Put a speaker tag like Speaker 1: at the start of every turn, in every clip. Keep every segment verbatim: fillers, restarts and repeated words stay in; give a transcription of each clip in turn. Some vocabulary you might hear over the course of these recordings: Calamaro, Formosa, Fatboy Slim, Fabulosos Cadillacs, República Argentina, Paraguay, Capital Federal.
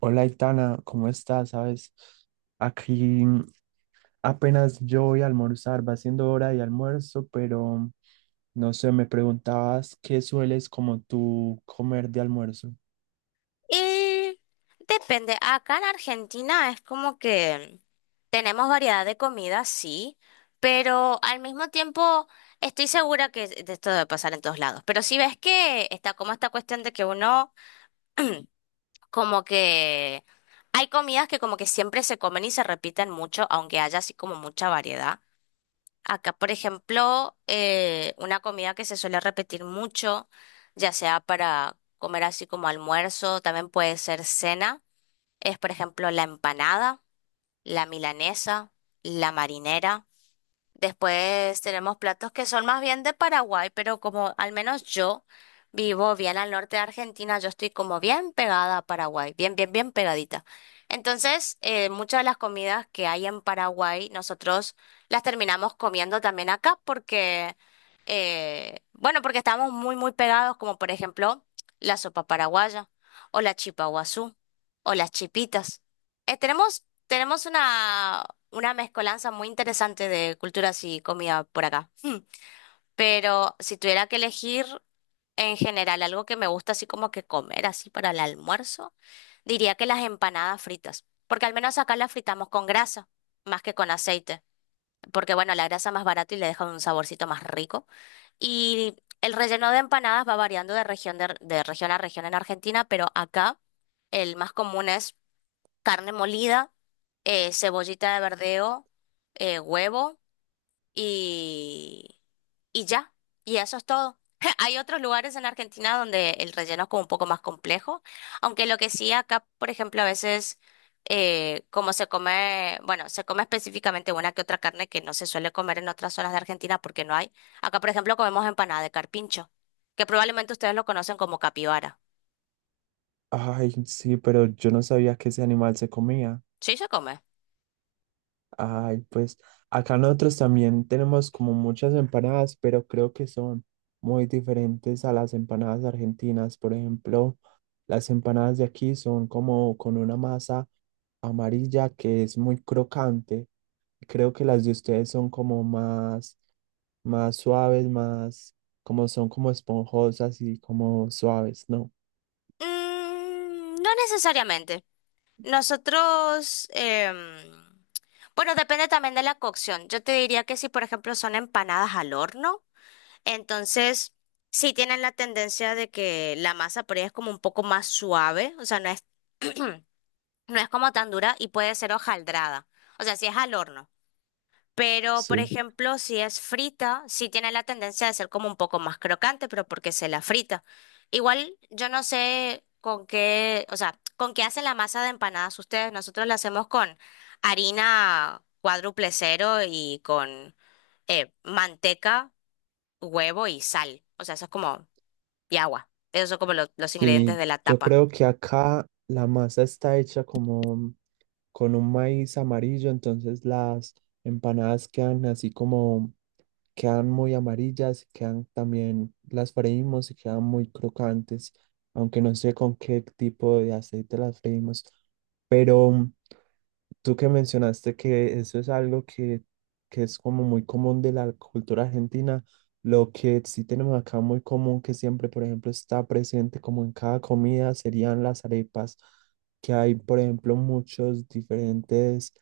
Speaker 1: Hola, Itana, ¿cómo estás? ¿Sabes? Aquí apenas yo voy a almorzar, va siendo hora de almuerzo, pero no sé, me preguntabas qué sueles como tú comer de almuerzo.
Speaker 2: Y depende, acá en Argentina es como que tenemos variedad de comida, sí, pero al mismo tiempo estoy segura que de esto debe pasar en todos lados. Pero si ves que está como esta cuestión de que uno como que hay comidas que como que siempre se comen y se repiten mucho, aunque haya así como mucha variedad. Acá, por ejemplo, eh, una comida que se suele repetir mucho, ya sea para comer así como almuerzo, también puede ser cena es, por ejemplo, la empanada, la milanesa, la marinera. Después tenemos platos que son más bien de Paraguay, pero como al menos yo vivo bien al norte de Argentina, yo estoy como bien pegada a Paraguay, bien, bien, bien pegadita. Entonces, eh, muchas de las comidas que hay en Paraguay, nosotros las terminamos comiendo también acá porque, eh, bueno, porque estamos muy, muy pegados, como por ejemplo la sopa paraguaya o la chipa guazú o las chipitas. Eh, tenemos tenemos una, una mezcolanza muy interesante de culturas y comida por acá. Hmm. Pero si tuviera que elegir en general algo que me gusta así como que comer así para el almuerzo, diría que las empanadas fritas, porque al menos acá las fritamos con grasa más que con aceite, porque bueno, la grasa es más barata y le deja un saborcito más rico. Y el relleno de empanadas va variando de región, de de región a región en Argentina, pero acá el más común es carne molida, eh, cebollita de verdeo, eh, huevo y, y ya. Y eso es todo. Hay otros lugares en la Argentina donde el relleno es como un poco más complejo, aunque lo que sí acá, por ejemplo, a veces eh, como se come, bueno, se come específicamente una que otra carne que no se suele comer en otras zonas de Argentina porque no hay. Acá, por ejemplo, comemos empanada de carpincho, que probablemente ustedes lo conocen como capibara.
Speaker 1: Ay, sí, pero yo no sabía que ese animal se comía.
Speaker 2: Sí se come.
Speaker 1: Ay, pues acá nosotros también tenemos como muchas empanadas, pero creo que son muy diferentes a las empanadas argentinas. Por ejemplo, las empanadas de aquí son como con una masa amarilla que es muy crocante. Creo que las de ustedes son como más, más suaves, más, como son como esponjosas y como suaves, ¿no?
Speaker 2: Mm, no necesariamente. Nosotros, em, bueno, depende también de la cocción. Yo te diría que si, por ejemplo, son empanadas al horno, entonces sí tienen la tendencia de que la masa por ahí es como un poco más suave, o sea, no es, no es como tan dura y puede ser hojaldrada. O sea, si es al horno. Pero, por
Speaker 1: Sí,
Speaker 2: ejemplo, si es frita, sí tiene la tendencia de ser como un poco más crocante, pero porque se la frita. Igual, yo no sé con qué, o sea, con qué hacen la masa de empanadas ustedes. Nosotros la hacemos con harina cuádruple cero y con eh, manteca, huevo y sal. O sea, eso es como, y agua. Esos son como lo- los ingredientes
Speaker 1: sí,
Speaker 2: de la
Speaker 1: yo
Speaker 2: tapa.
Speaker 1: creo que acá la masa está hecha como con un maíz amarillo, entonces las empanadas quedan así como, quedan muy amarillas, y quedan también, las freímos y quedan muy crocantes, aunque no sé con qué tipo de aceite las freímos, pero... Tú que mencionaste que eso es algo que, que es como muy común de la cultura argentina, lo que sí tenemos acá muy común, que siempre, por ejemplo, está presente como en cada comida, serían las arepas, que hay, por ejemplo, muchos diferentes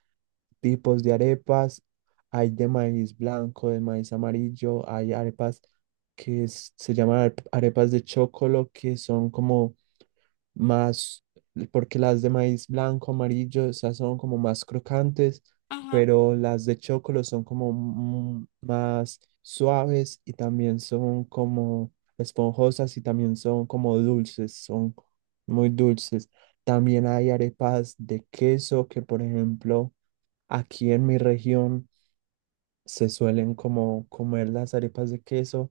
Speaker 1: tipos de arepas. Hay de maíz blanco, de maíz amarillo, hay arepas que es- se llaman arep- arepas de chocolo, que son como más, porque las de maíz blanco, amarillo, esas son como más crocantes, pero las de chocolo son como mm, más suaves y también son como esponjosas y también son como dulces, son muy dulces. También hay arepas de queso que, por ejemplo, aquí en mi región se suelen como comer las arepas de queso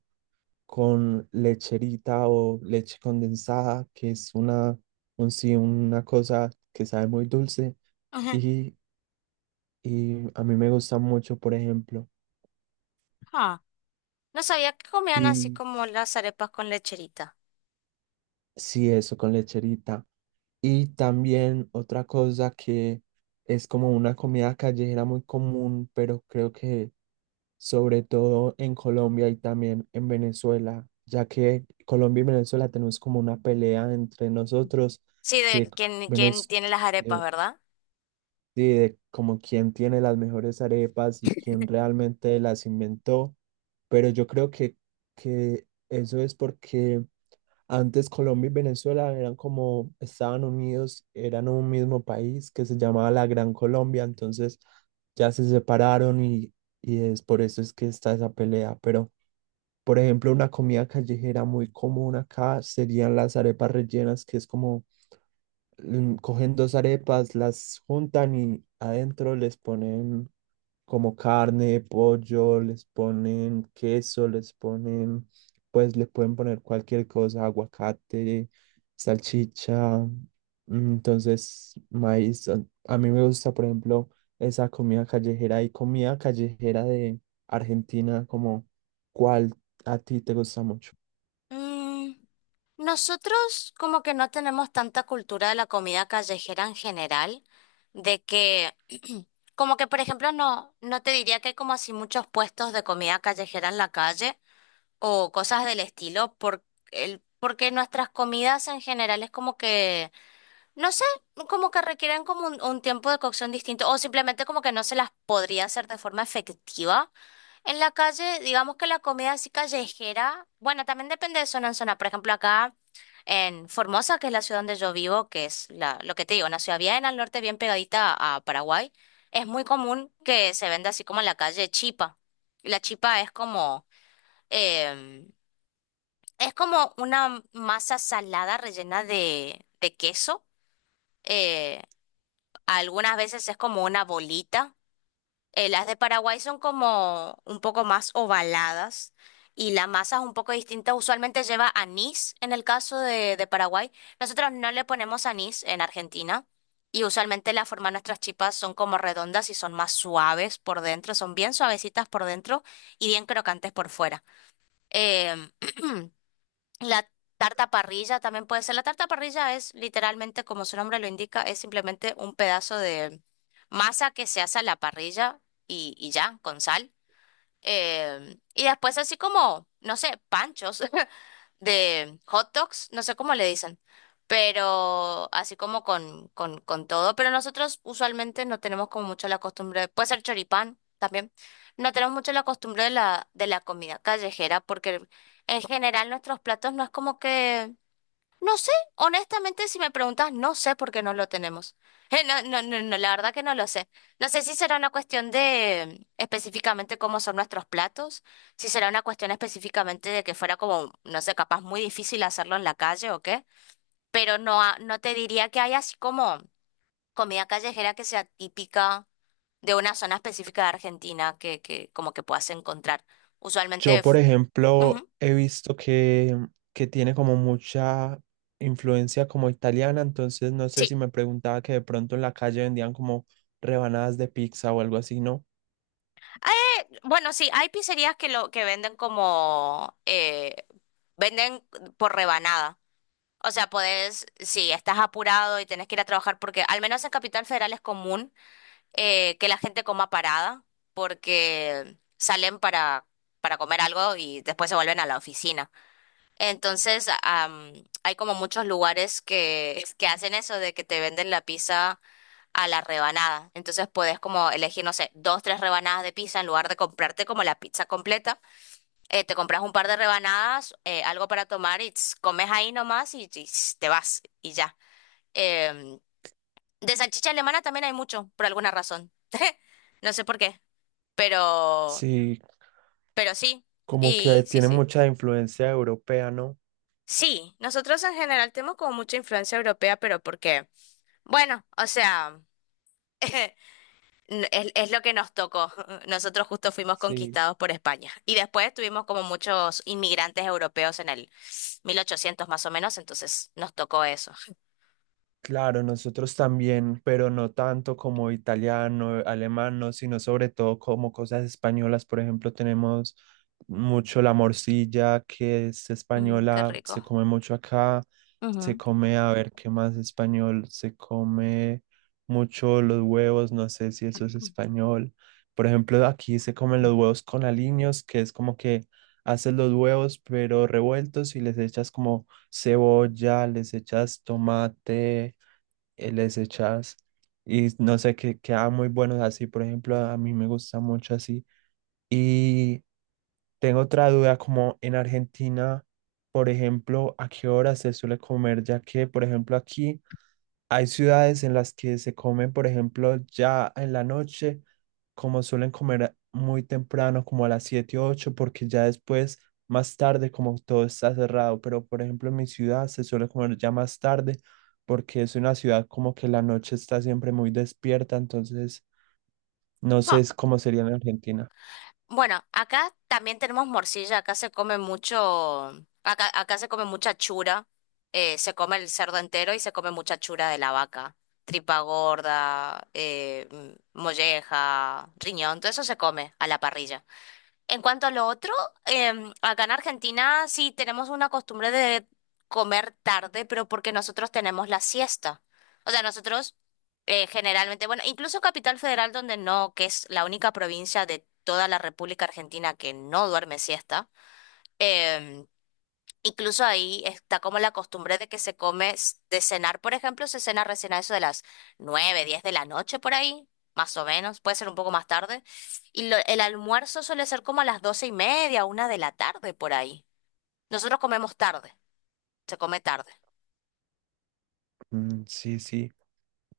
Speaker 1: con lecherita o leche condensada, que es una, un, sí, una cosa que sabe muy dulce
Speaker 2: Ujú, ujú.
Speaker 1: y, y a mí me gusta mucho, por ejemplo.
Speaker 2: Ah, no sabía que comían así
Speaker 1: Y
Speaker 2: como las arepas con lecherita.
Speaker 1: sí, eso con lecherita. Y también otra cosa que es como una comida callejera muy común, pero creo que sobre todo en Colombia y también en Venezuela, ya que Colombia y Venezuela tenemos como una pelea entre nosotros
Speaker 2: Sí,
Speaker 1: que
Speaker 2: de quien, quien
Speaker 1: Venezuela
Speaker 2: tiene las arepas, ¿verdad?
Speaker 1: sí, de como quién tiene las mejores arepas y quién realmente las inventó, pero yo creo que, que eso es porque antes Colombia y Venezuela eran como, estaban unidos, eran un mismo país que se llamaba la Gran Colombia, entonces ya se separaron y, y es por eso es que está esa pelea, pero por ejemplo una comida callejera muy común acá serían las arepas rellenas, que es como mm, cogen dos arepas, las juntan y adentro les ponen como carne, pollo, les ponen queso, les ponen, pues le pueden poner cualquier cosa, aguacate, salchicha, mm, entonces maíz. A a mí me gusta, por ejemplo, esa comida callejera y comida callejera de Argentina, como cuál a ti te gusta mucho.
Speaker 2: Mm, Nosotros como que no tenemos tanta cultura de la comida callejera en general, de que como que por ejemplo no, no te diría que hay como así muchos puestos de comida callejera en la calle o cosas del estilo, por el, porque nuestras comidas en general es como que no sé, como que requieren como un, un tiempo de cocción distinto o simplemente como que no se las podría hacer de forma efectiva. En la calle, digamos que la comida así callejera, bueno, también depende de zona en zona. Por ejemplo, acá en Formosa, que es la ciudad donde yo vivo, que es la, lo que te digo, una ciudad bien al norte, bien pegadita a Paraguay, es muy común que se venda así como en la calle chipa. La chipa es como, em, es como una masa salada rellena de, de queso. Eh, Algunas veces es como una bolita. Eh, las de Paraguay son como un poco más ovaladas y la masa es un poco distinta. Usualmente lleva anís en el caso de, de Paraguay. Nosotros no le ponemos anís en Argentina y usualmente la forma de nuestras chipas son como redondas y son más suaves por dentro. Son bien suavecitas por dentro y bien crocantes por fuera. Eh, La tarta parrilla también puede ser. La tarta parrilla es literalmente, como su nombre lo indica, es simplemente un pedazo de masa que se hace a la parrilla y, y ya, con sal. Eh, y después así como, no sé, panchos, de hot dogs, no sé cómo le dicen, pero así como con, con, con todo. Pero nosotros usualmente no tenemos como mucho la costumbre, puede ser choripán también, no tenemos mucho la costumbre de la, de la comida callejera, porque en general nuestros platos no es como que no sé, honestamente, si me preguntas, no sé por qué no lo tenemos. Eh, no, no, no, no, la verdad que no lo sé. No sé si será una cuestión de mm, específicamente cómo son nuestros platos, si será una cuestión específicamente de que fuera como, no sé, capaz muy difícil hacerlo en la calle o qué, pero no, ha- no te diría que hay así como comida callejera que sea típica de una zona específica de Argentina que, que como que puedas encontrar. Usualmente,
Speaker 1: Yo, por
Speaker 2: f-
Speaker 1: ejemplo,
Speaker 2: ujú,
Speaker 1: he visto que, que tiene como mucha influencia como italiana, entonces no sé
Speaker 2: sí.
Speaker 1: si me preguntaba que de pronto en la calle vendían como rebanadas de pizza o algo así, ¿no?
Speaker 2: Bueno, sí, hay pizzerías que lo que venden como eh, venden por rebanada. O sea, podés, si estás apurado y tenés que ir a trabajar, porque al menos en Capital Federal es común eh, que la gente coma parada, porque salen para, para comer algo y después se vuelven a la oficina. Entonces, am, hay como muchos lugares que, que hacen eso de que te venden la pizza a la rebanada. Entonces puedes como elegir, no sé, dos, tres rebanadas de pizza en lugar de comprarte como la pizza completa. Eh, te compras un par de rebanadas, eh, algo para tomar y tss, comes ahí nomás y, y tss, te vas y ya. Em, de salchicha alemana también hay mucho, por alguna razón. No sé por qué, pero,
Speaker 1: Sí,
Speaker 2: pero sí.
Speaker 1: como
Speaker 2: Y
Speaker 1: que
Speaker 2: sí,
Speaker 1: tiene
Speaker 2: sí.
Speaker 1: mucha influencia europea, ¿no?
Speaker 2: Sí, nosotros en general tenemos como mucha influencia europea, pero porque, bueno, o sea, n- es, es lo que nos tocó. Nosotros justo fuimos
Speaker 1: Sí.
Speaker 2: conquistados por España y después tuvimos como muchos inmigrantes europeos en el mil ochocientos más o menos, entonces nos tocó eso.
Speaker 1: Claro, nosotros también, pero no tanto como italiano, alemán, no, sino sobre todo como cosas españolas. Por ejemplo, tenemos mucho la morcilla, que es
Speaker 2: Mm, qué
Speaker 1: española, se
Speaker 2: rico.
Speaker 1: come mucho acá. Se
Speaker 2: Ujú.
Speaker 1: come, a ver, ¿qué más español? Se come mucho los huevos, no sé si eso es español. Por ejemplo, aquí se comen los huevos con aliños, que es como que haces los huevos, pero revueltos y les echas como cebolla, les echas tomate eh, les echas y no sé, que queda muy buenos así, por ejemplo, a mí me gusta mucho así. Y tengo otra duda, como en Argentina, por ejemplo, ¿a qué hora se suele comer? Ya que, por ejemplo, aquí... Hay ciudades en las que se comen, por ejemplo, ya en la noche, como suelen comer muy temprano, como a las siete o ocho, porque ya después, más tarde, como todo está cerrado. Pero, por ejemplo, en mi ciudad se suele comer ya más tarde, porque es una ciudad como que la noche está siempre muy despierta. Entonces, no sé
Speaker 2: Ah,
Speaker 1: es cómo sería en Argentina.
Speaker 2: bueno, acá también tenemos morcilla, acá se come mucho, acá, acá se come mucha chura, eh, se come el cerdo entero y se come mucha chura de la vaca, tripa gorda, eh, mm, molleja, riñón, todo eso se come a la parrilla. En cuanto a lo otro, em, acá en Argentina sí tenemos una costumbre de comer tarde, pero porque nosotros tenemos la siesta. O sea, nosotros eh, generalmente, bueno, incluso Capital Federal, donde no, que es la única provincia de toda la República Argentina que no duerme siesta, em, Incluso ahí está como la costumbre de que se come s- de cenar, por ejemplo, se cena recién a eso de las nueve diez de la noche por ahí, más o menos, puede ser un poco más tarde. Y lo- el almuerzo suele ser como a las doce y media, una de la tarde por ahí. Nosotros comemos tarde, se come tarde.
Speaker 1: Mm, sí, sí.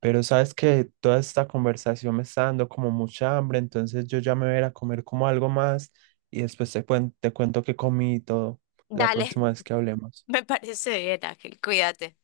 Speaker 1: Pero sabes que toda esta conversación me está dando como mucha hambre, entonces yo ya me voy a ir a comer como algo más y después te cuen- te cuento que comí y todo la
Speaker 2: Dale,
Speaker 1: próxima vez que hablemos.
Speaker 2: me parece bien, Ángel, cuídate.